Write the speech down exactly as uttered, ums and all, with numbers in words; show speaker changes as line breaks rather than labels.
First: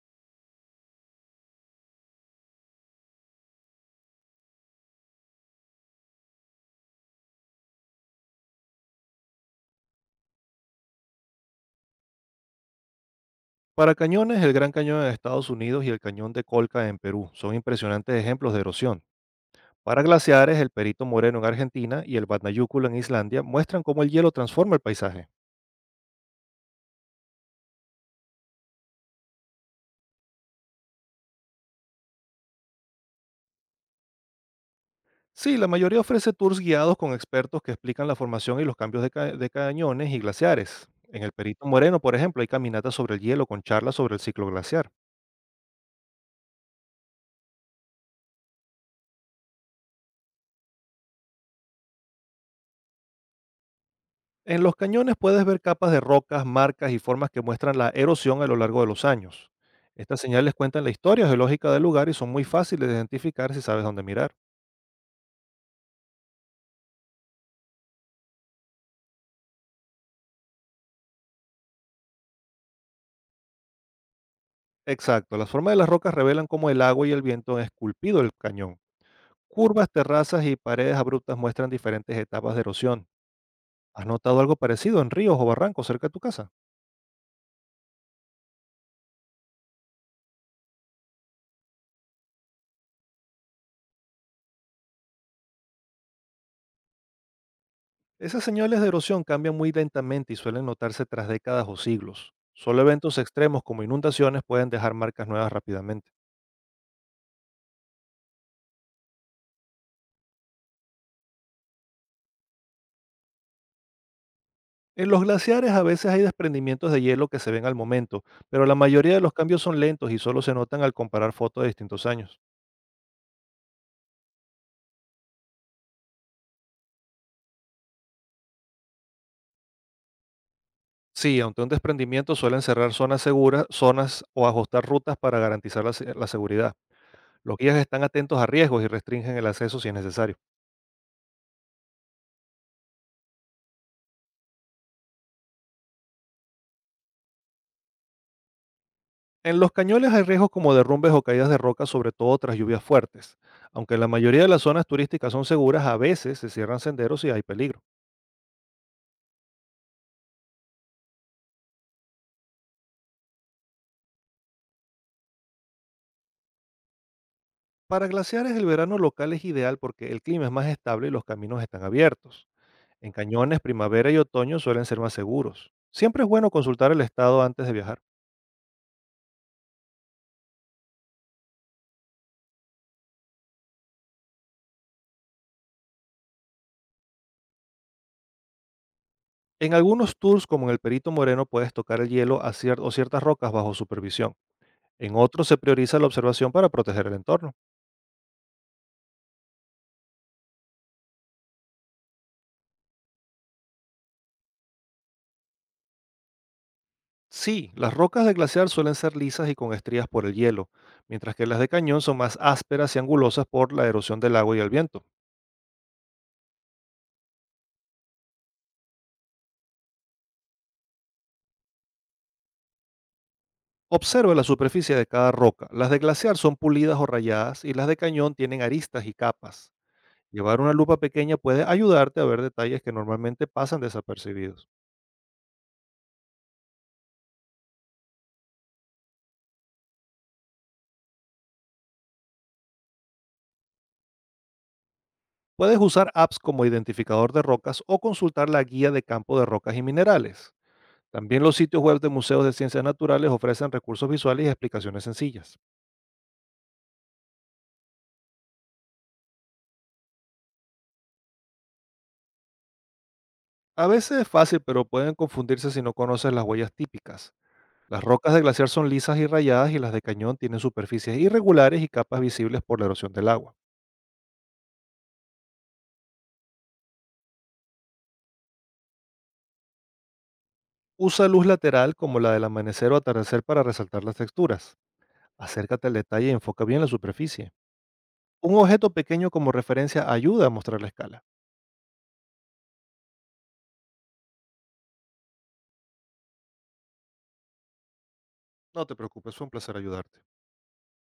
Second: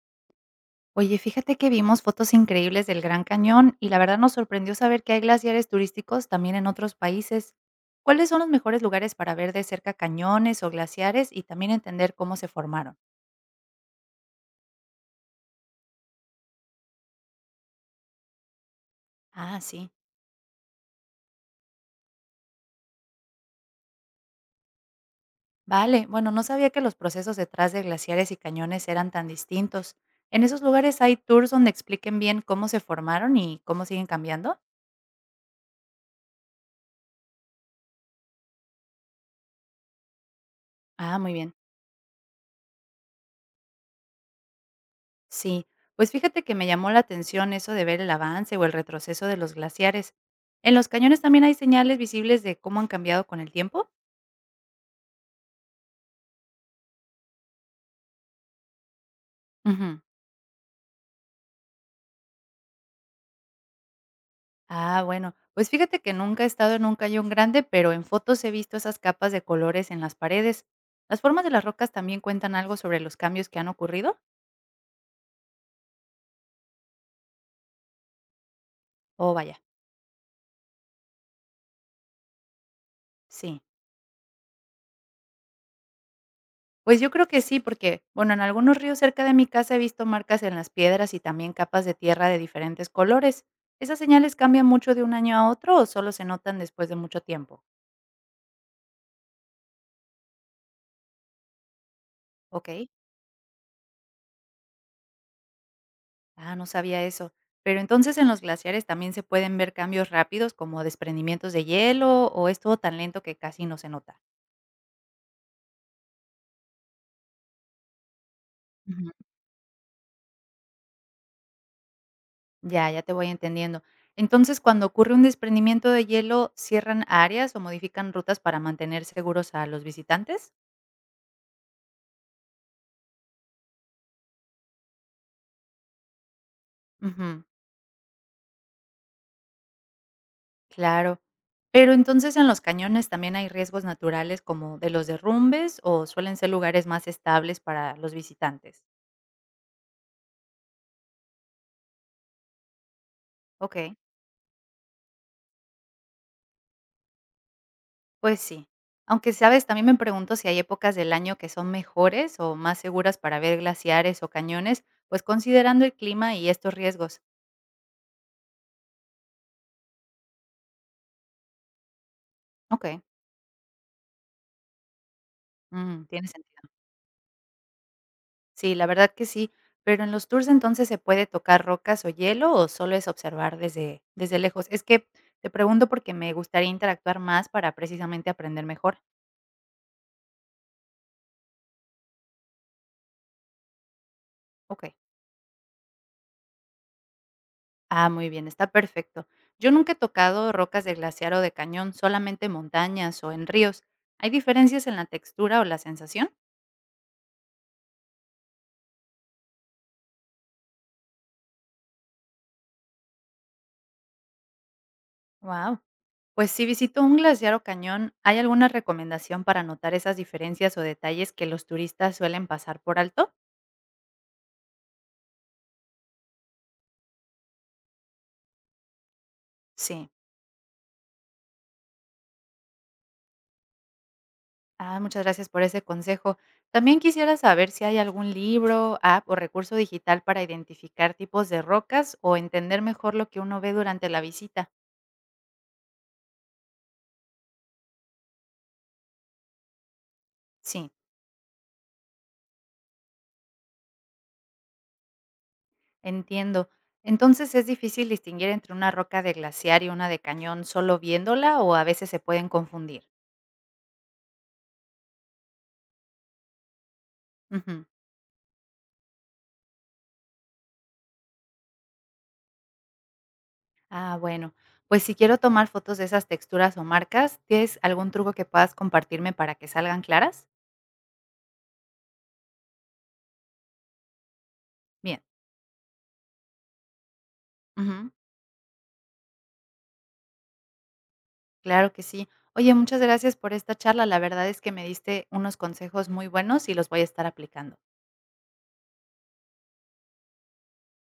Oye, fíjate que vimos fotos increíbles del Gran Cañón y la verdad nos sorprendió saber que hay glaciares turísticos también en otros países. ¿Cuáles son los mejores lugares para ver de cerca cañones o glaciares y también entender cómo se formaron?
Para cañones, el Gran Cañón en Estados Unidos y el Cañón de Colca en Perú son impresionantes ejemplos de erosión.
Ah, sí.
Para glaciares, el Perito Moreno en Argentina y el Vatnajökull en Islandia muestran cómo el hielo transforma el paisaje.
Vale, bueno, no sabía que los procesos detrás de glaciares y cañones eran tan distintos. ¿En esos lugares hay tours donde expliquen bien cómo se formaron y cómo siguen cambiando?
Sí, la mayoría ofrece tours guiados con expertos que explican la formación y los cambios de, ca- de cañones y glaciares.
Ah,
En el
muy bien.
Perito Moreno, por ejemplo, hay caminatas sobre el hielo con charlas sobre el ciclo glaciar.
Sí, pues fíjate que me llamó la atención eso de ver el avance o el retroceso de los glaciares. ¿En los cañones también hay señales visibles de cómo han cambiado con el tiempo?
En los cañones puedes ver capas de rocas, marcas y formas que muestran la erosión a lo largo de los años.
Ujú.
Estas señales cuentan la historia geológica del lugar y son muy fáciles de identificar si sabes dónde mirar.
Ah, bueno, pues fíjate que nunca he estado en un cañón grande, pero en fotos he visto esas capas de colores en las paredes. ¿Las formas de las rocas también cuentan algo sobre los cambios que han ocurrido?
Exacto, las formas de las rocas revelan cómo el agua y el viento han esculpido el cañón.
Oh, vaya,
Curvas, terrazas y paredes abruptas muestran diferentes etapas de erosión.
sí.
¿Has notado algo parecido en ríos o barrancos cerca de tu casa?
Pues yo creo que sí, porque, bueno, en algunos ríos cerca de mi casa he visto marcas en las piedras y también capas de tierra de diferentes colores. ¿Esas señales cambian mucho de un año a otro o solo se notan después de mucho tiempo?
Esas señales de erosión cambian muy lentamente y suelen notarse tras décadas o siglos.
Ok.
Solo eventos extremos como inundaciones pueden dejar marcas nuevas rápidamente.
Ah, no sabía eso. Pero entonces en los glaciares también se pueden ver cambios rápidos como desprendimientos de hielo o es todo tan lento que casi no se nota.
En los glaciares a veces hay desprendimientos de hielo que se ven al momento, pero la
Ujú.
mayoría de los cambios son lentos y solo se notan al comparar fotos de distintos años.
Ya, ya te voy entendiendo. Entonces, cuando ocurre un desprendimiento de hielo, ¿cierran áreas o modifican rutas para mantener seguros a los visitantes?
Sí, aunque un desprendimiento suelen cerrar zonas seguras, zonas o ajustar rutas para garantizar la, se- la seguridad.
Ujú.
Los guías están atentos a riesgos y restringen el acceso si es necesario.
Claro. Pero entonces en los cañones también hay riesgos naturales como de los derrumbes o suelen ser lugares más estables para los visitantes.
En los cañones hay riesgos como derrumbes o caídas de roca, sobre todo tras lluvias fuertes.
Ok,
Aunque la mayoría de las zonas turísticas son seguras, a veces se cierran senderos y hay peligro.
pues sí. Aunque sabes, también me pregunto si hay épocas del año que son mejores o más seguras para ver glaciares o cañones, pues considerando el clima y estos riesgos.
Para glaciares el verano local es ideal porque el clima es más estable y los caminos están abiertos.
Ok,
En cañones, primavera y otoño suelen ser más seguros.
mm,
Siempre
tiene
es bueno
sentido.
consultar el estado antes de viajar.
Sí, la verdad que sí. Pero en los tours, entonces, ¿se puede tocar rocas o hielo o solo es observar desde, desde lejos? Es que te pregunto porque me gustaría interactuar más para precisamente aprender mejor.
En algunos tours, como en el Perito Moreno, puedes tocar el hielo a cier- o ciertas rocas bajo supervisión.
Ok.
En otros se prioriza la observación para proteger el entorno.
Ah, muy bien, está perfecto. Yo nunca he tocado rocas de glaciar o de cañón, solamente montañas o en ríos. ¿Hay diferencias en la textura o la sensación?
Sí, las rocas de glaciar suelen ser lisas y con estrías por el hielo, mientras que las de cañón son más ásperas y angulosas por la erosión del agua y el viento.
Wow. Pues si visito un glaciar o cañón, ¿hay alguna recomendación para notar esas diferencias o detalles que los turistas suelen pasar por alto?
Observa la superficie de cada roca. Las de glaciar son pulidas o rayadas y las de cañón tienen aristas y capas.
Sí.
Llevar una lupa pequeña puede ayudarte a ver detalles que normalmente pasan desapercibidos.
Ah, muchas gracias por ese consejo. También quisiera saber si hay algún libro, app o recurso digital para identificar tipos de rocas o entender mejor lo que uno ve durante la visita.
Puedes usar apps como identificador de rocas o consultar la guía de campo de rocas y minerales.
Sí,
También los sitios web de museos de ciencias naturales ofrecen recursos visuales y explicaciones sencillas.
entiendo. Entonces, ¿es difícil distinguir entre una roca de glaciar y una de cañón solo viéndola o a veces se pueden confundir?
A veces es fácil, pero pueden confundirse si no conoces las huellas típicas.
Ujú.
Las rocas de glaciar son lisas y rayadas y las de cañón tienen superficies irregulares y capas visibles por la erosión del agua.
Ah, bueno. Pues si quiero tomar fotos de esas texturas o marcas, ¿tienes algún truco que puedas compartirme para que salgan claras?
Usa luz lateral como la del amanecer o atardecer para resaltar las texturas.
Bien.
Acércate al detalle y enfoca bien la superficie.
Ujú.
Un objeto pequeño como referencia ayuda a mostrar la escala.
Claro que sí. Oye, muchas gracias por esta charla. La verdad es que me diste unos consejos muy buenos y los voy a estar aplicando.
No te preocupes, fue un placer ayudarte.